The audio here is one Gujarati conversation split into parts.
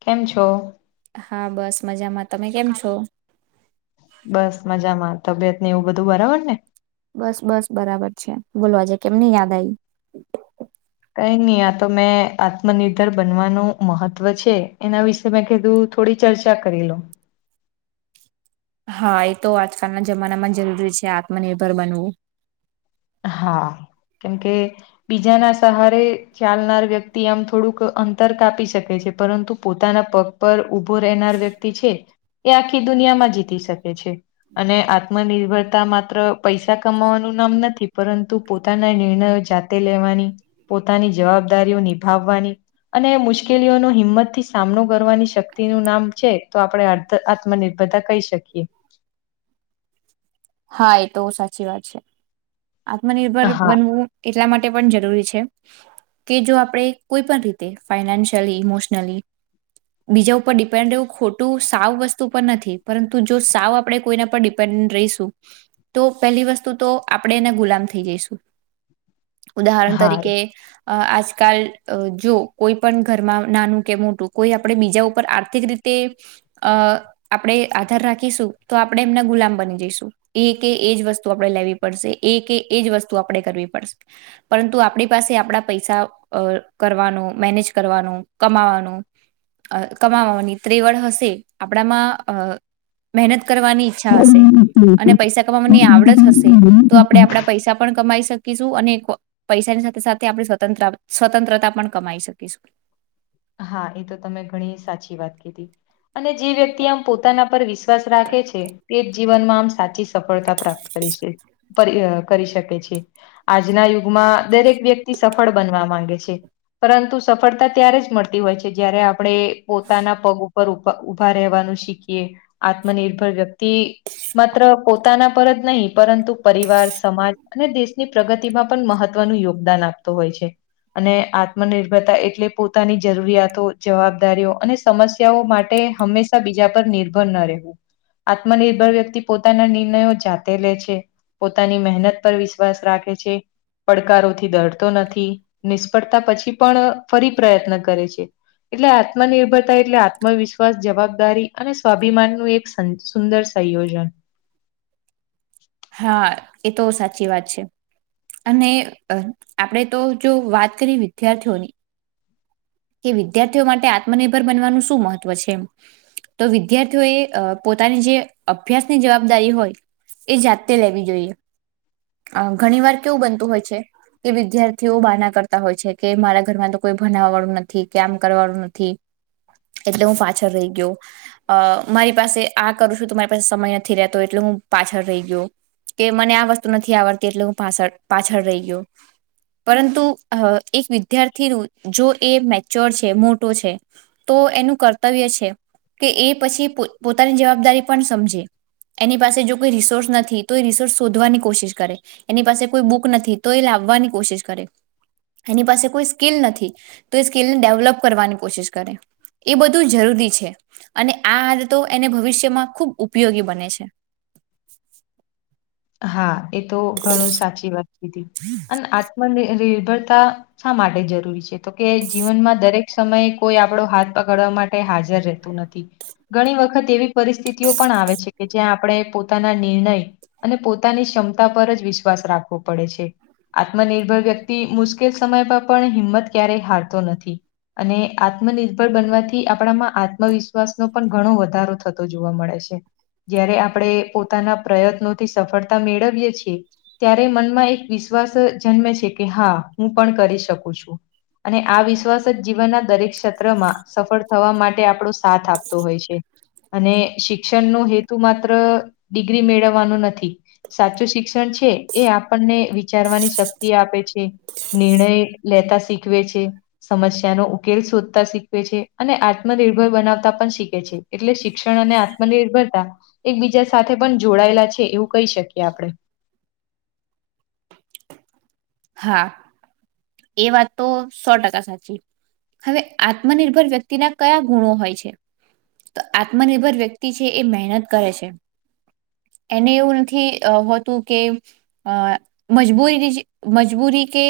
કેમ છો? હા બસ મજામાં. તમે કેમ છો? બસ મજામાં, તબિયત ને એવું બધું બરાબર ને? બસ બસ બરાબર છે. બોલવાજે કેમની યાદ આવી? કઈ ની આ તો મેં આત્મનિર્ભર બનવાનું મહત્વ છે એના વિશે... મેં કીધું થોડી ચર્ચા કરીએ હા એ તો આજકાલના જમાનામાં જરૂરી છે આત્મનિર્ભર બનવું. હા કેમ કે બીજાના સહારે ચાલનાર વ્યક્તિ આમ થોડુંક અંતર કાપી શકે છે પરંતુ પોતાના પગ પર ઉભો રહેનાર વ્યક્તિ છે એ આખી દુનિયામાં જીતી શકે છે. અને આત્મનિર્ભરતા માત્ર પૈસા કમાવાનું નામ નથી પરંતુ પોતાના નિર્ણયો જાતે લેવાની પોતાની જવાબદારીઓ નિભાવવાની અને મુશ્કેલીઓનો હિંમત થી સામનો કરવાની શક્તિનું નામ છે તો આપણે આ - આત્મનિર્ભરતા કહી શકીએ. હા ઈ તો સાચી વાત છે આત્મનિર્ભર હા બનવું એટલા માટે પણ જરૂરી છે. કે જો આપણે કોઈ પણ રીતે ફાઈનાન્શિયલી ઇમોશનલી બીજા ઉપર ડિપેન્ડ એવું ખોટું સાવ વસ્તુ પર નથી પરંતુ જો સાવ આપડે કોઈના પર ડીપે રહીશું તો પેલી વસ્તુ તો આપણે એના ગુલામ થઈ જઈશું. ઉદાહરણ હા તરીકે અ આજકાલ અ જો કોઈ પણ ઘરમાં નાનું કે મોટું કોઈ આપણે બીજા ઉપર આપણે આર્થિક રીતે તે અ આપણેે આધાર રાખીશું. તો આપણેે એમના ગુલામ બની જઈશું. એ કે એજ વસ્તુ આપણે લેવી પડશે એ કે એ જ વસ્તુ આપણે કરવી પડશે. પરંતુ આપણી પાસે આપણા પૈસા અ કરવાનું મેનેજ કરવાનું કમાવાનું અ કમાવાની ત્રેવડ હશે આપણામાં અ મહેનત કરવાની ઈચ્છા હશે. અને પૈસા કમાવાની આવડત હશે તો આપણેે આપડા પૈસા પણ કમાઈ શકીશું અને પૈસાની સાથે સાથે આપણે સ્વતંત્ર સ્વતંત્રતા પણ કમાઈ શકીશું. હા એ તો તમે ઘણી સાચી વાત કીધી. અને જે વ્યક્તિ આમ પોતાના પર વિશ્વાસ રાખે છે એજ જીવનમાં આમ સાચી સફળતા પ્રાપ્ત કરી કરી શકે છે. આજના યુગમાં દરેક વ્યક્તિ સફળ બનવા માંગે છે. પરંતુ સફળતા ત્યારે જ મળતી હોય છે. જયારે આપણે પોતાના પગ ઉપ પર ઉભા રહેવાનું શીખીએ આત્મનિર્ભર વ્યક્તિ માત્ર પોતાના પર જ નહીં પરંતુ પરિવાર સમાજ અને દેશની પ્રગતિમાં પણ મહત્વનું યોગદાન આપે હોય છે અને આત્મનિર્ભરતા એટલે પોતાની જરૂરિયાતો જવાબદારીઓ અને સમસ્યાઓ માટે હંમેશા બીજા પર નિર્ભર ન રહેવું. આત્મનિર્ભર વ્યક્તિ પોતાના નિર્ણયો જાતે લે છે. પોતાની મહેનત પર વિશ્વાસ રાખે છે. પડકારોથી ડરતો નથી નિષ્ફળતા પછી પણ ફરી પ્રયત્ન કરે છે. એટલે આત્મનિર્ભરતા એટલે આત્મવિશ્વાસ જવાબદારી અને સ્વાભિમાનનું એક સુંદર સંયોજન હા એતો સાચી વાત છે. અને અ આપણેે તો જો વાત કરી વિદ્યાર્થીઓની કે વિદ્યાર્થીઓ માટે આત્મનિર્ભર બનવાનું શું મહત્વ છે? તો વિદ્યાર્થીઓએ અ પોતાની જે અભ્યાસની જવાબદારી હોય એ જાતે લેવી જોઈએ. અ ઘણી વાર કેવું બનતું હોય છે કે વિદ્યાર્થીઓ બાના કરતા હોય છે કે મારા ઘર માં તો કોઈ ભનાવાવાળું ન થી કે આમ કરવાનું નથી એટલે હું પાછળ રહી ગયો અ મારી પાસે આ કરું છું તો મારી પાસે સમય નથી રહેતો એટલે હું પાછળ રહી ગયો. કે મને આ વસ્તુ નથી આવડતી એટલે હું પાછળ પાછળ રહી ગયો. પરંતુ એક વિદ્યાર્થીનું જો એ મેચ્યોર છે મોટો છે, તો એનું કર્તવ્ય છે કે એ પછી પોતાની જવાબદારી પણ સમજે એની પાસે જો કોઈ રિસોર્સ નથી તો એ રિસોર્સ શોધવાની કોશિશ કરે. એની પાસે કોઈ બુક નથી તો એ લાવવાની કોશિશ કરે. એની પાસે કોઈ સ્કીલ નથી તો એ સ્કીલને ડેવલપ કરવાની કોશિશ કરે, એ બધું જરૂરી છે અને આ આદતો એને ભવિષ્યમાં ખૂબ ઉપયોગી બને છે. હા એ તો ઘણું સાચી વાત કીધી. [unintelligible] આત્મનિર્ભરતા શા માટે જરૂરી છે? તો કે જીવનમાં દરેક સમયે કોઈ આપડો હાથ પકડવા માટે હાજર રહે તુ નથી. ઘણી વખત એવી પરિસ્થિતિઓ પણ આવે છે કે જ્યાં આપણે પોતાના નિર્ણય અને પોતાની ક્ષમતા પર વિશ્વાસ પડે છે. આત્મનિર્ભર વ્યક્તિ મુશ્કેલ સમય પર પણ હિંમત ક્યારેય હારતો નથી અને આત્મનિર્ભર બનવાથી આપણામાં આત્મવિશ્વાસનો પણ ઘણો વધારો થતો જોવા મળે છે. જયારે આપણે પોતાના પ્રયત્નોથી સફળતા મેળવીએ છીએ ત્યારે મનમાં એક વિશ્વાસ જન્મે છે કે હા હું પણ કરી શકું છું. અને આ વિશ્વાસ જ જીવનના દરેક ક્ષેત્રમાં સફળ થવા માટે આપણો સાથ આપતો હોય છે. અને શિક્ષણ નો હેતુ માત્ર ડિગ્રી મેળવવાનો ન થી સાચું શિક્ષણ છે એ આપણને વિચારવાની શક્તિ આપે છે, નિર્ણય લેતા શીખવે છે, સમસ્યાનો ઉકેલ શોધતા શીખવે છે અને આત્મનિર્ભર બનાવતા પણ શીખે છે. એટલે શિક્ષણ અને આત્મનિર્ભરતા એકબીજા સાથે પણ જોડાયેલા છે એવું કહી શકીએ આપણે. હા, એ વાત તો સો ટકા સાચી. હવે આત્મનિર્ભર વ્યક્તિના કયા ગુણો હોય છે? તો આત્મનિર્ભર વ્યક્તિ છે એ મહેનત કરે છે, એને એવું નથી હોતું કે મજબૂરીની જે મજબૂરી કે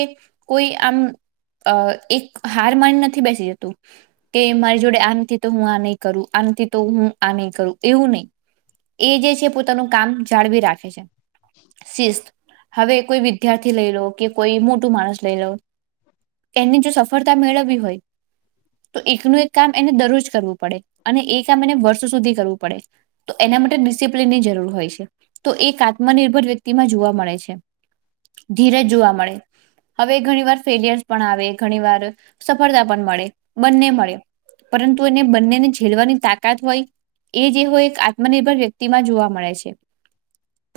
કોઈ આમ અ એક હાર માની નથી બેસી રહેતું, કે મારી જોડે આ નથી તો હું આ નહી કરું આ નથી તો હું આ નહી કરું એવું નહીં એ જે છે પોતાનું કામ જાળવી રાખે છે. શિસ્ત, હવે કોઈ વિદ્યા થી લઈ લો કે કોઈ મોટું માણસ લઈ લો એને જો સફળતા મેળવવી હોય, તો એકનું એક કામ એને દરરોજ કરવું પડે અને એ કામ એને વર્ષ સુધી કરવું પડે. તો એના માટે ડિસિપ્લિનની જરૂર હોય છે તો એક આત્મનિર્ભર વ્યક્તિમાં જોવા મળે છે. ધીરજ જોવા મળે હવે ઘણી વાર ફેલિયર્સ પણ આવે ઘણી વાર સફળતા પણ મળે બંને મળે પરંતુ એને બંનેને ઝેલવાની તાકાત હોય એ જે હોય એક આત્મનિર્ભર વ્યક્તિમાં જોવા મળે છે.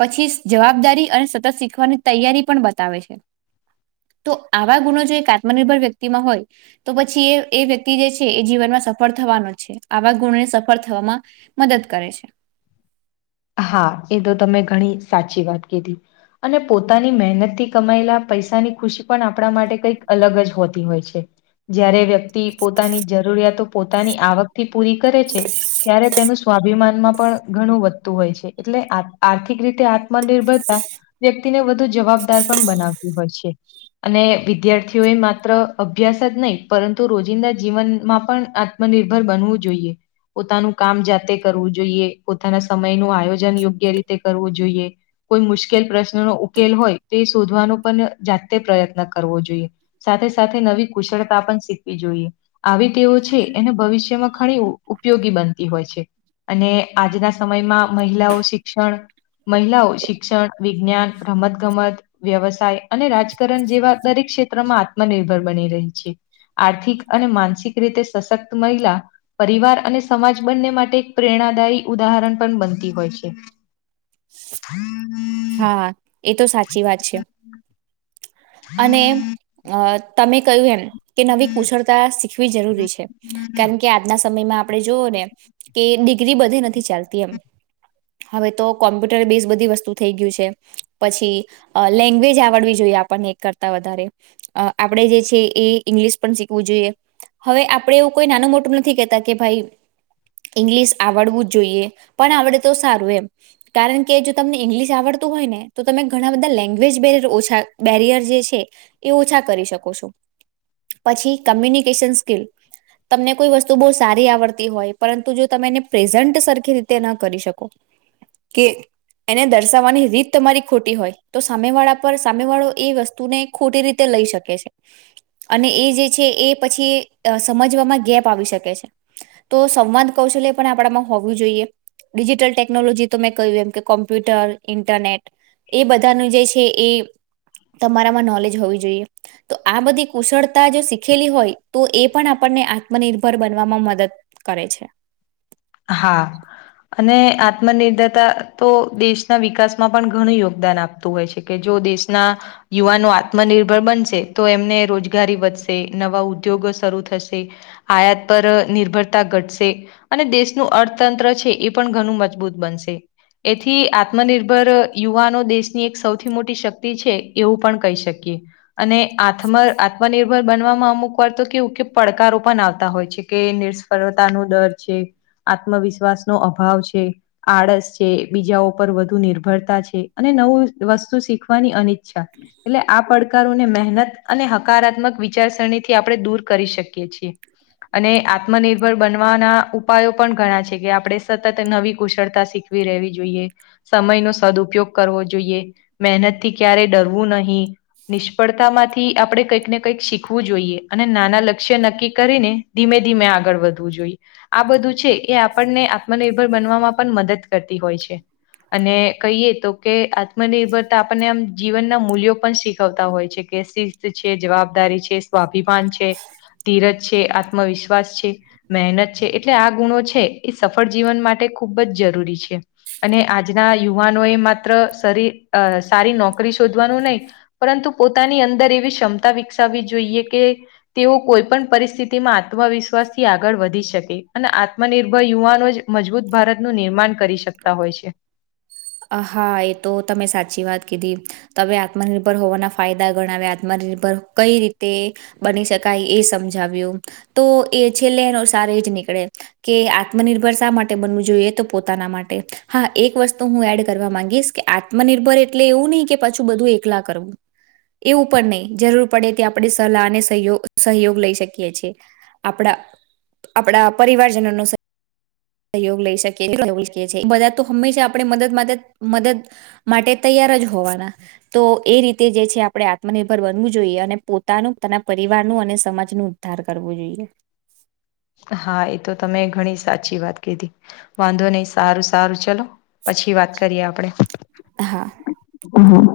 પછી જવાબદારી અને સતત શીખવાની તૈયારી પણ બતાવે છે. તો આવા ગુણો જો એક આત્મનિર્ભર વ્યક્તિમાં હોય તો પછી એ એ વ્યક્તિ જે છે એ જીવનમાં સફળ થવાનો જ છે આવા ગુણો સફળ થવામાં મદદ કરે છે. હા એ તો તમે ઘણી સાચી વાત કીધી અને પોતાની મહેનતથી કમાયેલા પૈસાની ખુશી પણ આપણા માટે કંઈક અલગ જ હોતી હોય છે. જયારે વ્યક્તિ પોતાની જરૂરિયાતો પોતાની આવકથી પૂરી કરે છે. ત્યારે તેનું સ્વાભિમાનમાં પણ ઘણું વ વધતુ હોય છે એટલે આર્થીક રીતે આત્મનિર્ભરતા વ્યક્તિને વધુ જવાબદાર પણ બનાવતી હોય છે. અને વિદ્યાર્થીઓ એ માત્ર અભ્યાસ જ નઈ પરંતુ રોજિંદા જીવનમાં પણ આ આત્મનર્ભર બનવું જોઈએ પોતાનું કામ જાતે કરવું જોઈએ પોતાના સમયનું આયોજન યોગ્ય રીતે કરવું જોઈએ કોઈ મુશ્કેલ પ્રશ્નનો ઉકેલ હોય તો એ શોધવાનો પણ જાતે પ્રયત્ન કરવો જોઈએ સાથે સાથે નવી કુશળતા પણ શીખવી જોઈએ આવી ટેવો છે એને ભવિષ્યમાં ઘણી ઉપયોગી બનતી હોય છે અને આજના સમયમાં મહિલાઓ શિક્ષણ મહિલાઓ શિક્ષણ વિજ્ઞાન રમત ગમત વ્યવસાય અને રાજકારણ જેવા દરેક ક્ષેત્રમાં આત્મનિર્ભર બની રહી છે. આર્થિક અને માનસિક રીતે સશક્ત મહિલા પરિવાર અને સમાજ બંને માટે એક પ્રેરણાદાયી ઉદાહરણ પણ બનતી હોય છે. [inaudible] હા એ તો સાચી વાત છે અને એમ તમે કહ્યું એમ કે નવી કુશળતા શીખવી જરૂરી છે કા કે આજના સમયમાં આપણે જોઓ ને કે ડિગ્રી બધે નથી ચાલતી એમ હવે તો કોમ્પ્યુટર બેઝ બધી વસ્તુ થઈ ગયું પછી લેંગ્વેજ આવડવી જોઈએ આપણને એકકરતા વધારે અ આપણેે જે છે એ ઇંગ્લિશ પણ શીખવું જોઈએ હવે આપડે એવું કોઈ નાનું મોટું નથી કેતા કે ભાઈ ઈંગ્લિશ આવડવું જ જોઈએ પણ આવડે તો સારું એમ કારણ કે જો તમને ઇંગ્લિશ આવડતું હોય ને તો તમે ઘણા બધા લેંગ્વેજર ઓછા બેરિયર જે છે. એ ઓછા કરી શકો છો પછી કમ્યુનિકેશન સ્કીલ તમને કોઈ વસ્તુ બહુ સારી આવડતી હોય પરંતુ જો તમે એને પ્રેઝન્ટ સરખી રીતે ન કરી શકો કે એને દ દરસાવવાની રીત તમારી ખોટી હોય તો સામે વાળા પર સામે વાળો એ વસ્તુને ખોટી રીતે લઈ શકે છે. અને એ જે છે એ પછી સમજવામાં ગેપ આવી શકે છે. તો સંવાદ કૌશલ્ય પણ આપણામાં હોવુ જોઇએ ડિજિટલ ટેકનોલોજી તો મેં કહ્યું એમ કે કોમ્પ્યુટર ઇન્ટરનેટ એ બધાનું જે છે એ તમારામાં નોલેજ હોવી જોઈએ તો આ બધી કુશળતા જો શીખેલી હોય તો એ પણ આપણને આત્મનિર્ભર બનવામાં મદદ કરે છે હા. અને આત્મનિર્ભરતા તો દેશના વિકાસમાં પણ ઘણું યોગદાન આપે તો હોય છે કે જો દેશના યુવાનો આત્મનિર્ભર બનશે તો એમને રોજગારી વધશે નવા ઉદ્યોગો શરૂ થશે આયાત પર નિર્ભરતા ઘટશે અને દેશ નું અર્થતંત્ર છે એ પણ ઘણું મજબૂત બનશે એથી આત્મનિર્ભર યુવાનો દેશની એક સૌથી મોટી શક્તિ છે એવું પણ કહી શકીએ અને આત્મ આત્મનિર્ભર બનવામાં અમુક વાર તો કેવું કે પડકારો પણ આવતા હોય છે કે નિષ્ફળતા નો ડર છે આત્મવિશ્વાસ નો અભાવ છે આળસ છે બીજા ઉપર વધુ નિર્ભરતા છે અને નવું વસ્તુ શીખવાની અનિચ્છા એટલે આ પડકારોને મહેનત અને હકારાત્મક વિચારસરણીથી આપણે દૂર કરી શકીએ છીએ અને આત્મનિર્ભર બનવાના ઉપાયો પણ ઘણા છે કે આપણે સતત નવી કુશળતા શીખવી રહેવી જોઈએ સમય નો સદઉપયોગ કરવો જોઈએ મહેનતથી ક્યારેય ડરવું નહી નિષ્ફળતામાંથી આપણે કંઈક ને કંઈક શીખવું જોઈએ અને નાના લક્ષ્ય નક્કી કરીને ધીમે ધીમે આગળ વધવું જોઈએ આ બધું છે એ આપણને આત્મનિર્ભર બનવામાં પણ મદદ કરતી હોય છે. અને કહીએ તો કે આત્મનિર્ભરતા આપણને આમ જીવનના મૂલ્યો પણ શીખવતા હોય છે કે શિસ્ત છે, જવાબદારી છે, સ્વાભિમાન છે, ધીરજ છે, આત્મવિશ્વાસ છે, મહેનત છે, એટલે આ ગુણો છે એ સફળ માટે ખૂબ જ જરૂરી છે. અને આજના યુવાનો એ માત્ર સરી સારી નોકરી શોધવાનું નહી પરંતુ પોતાની અંદર એવી ક્ષમતા વિકસાવવી જોઈએ કે તેઓ કોઈ પણ પરિસ્થિતિમાં આત્મવિશ્વાસથી આગળ વધી શકે. અને આત્મનિર્ભર યુવાનો જ મજબૂત ભારતનું નિર્માણ કરી શકે હા એ તો તમે સાચી વાત કીધી. તમે આત્મનિર્ભર હોવાના ફાયદા ગણાવ્યા આત્મનિર્ભર કઈ રીતે બની શકાય એ સમજાવ્યું તો એ છેલ્લે એનો સાર એજ નીકળે કે આત્મનિર્ભર શા માટે બનવું જોઈએ? તો પોતાના માટે હા એક વસ્તુ હું એડ કરવા માંગીશ કે આત્મનિર્ભર એટલે એવું નહી કે પાછું બધું એકલા કરવું એવું પણ નહી જરૂર પડે ત્યાં આપણે સલાહ અને સહગ સહયોગ લઈ શકીએ છએ. આપણા આપણા પરિવારજનો નો સહયોગ લઈ શકીએ બધા તો હંમેશા આપણે મદદ મદદ મદદ માટે તૈયાર જ હોવાના. તો એ રીતે જે છે આપણે આત્મનિર્ભર બનવું જોઈએ અને પોતાનું પોતાના પરિવારનું અને સમાજનું ઉદ્ધાર કરવો જોઈએ. હા એ તો તમે ઘણી સાચી વાત કીધી. વાંધો નહી સારું સારું ચલો. પછી વાત કરીએ આપડે. હા હમ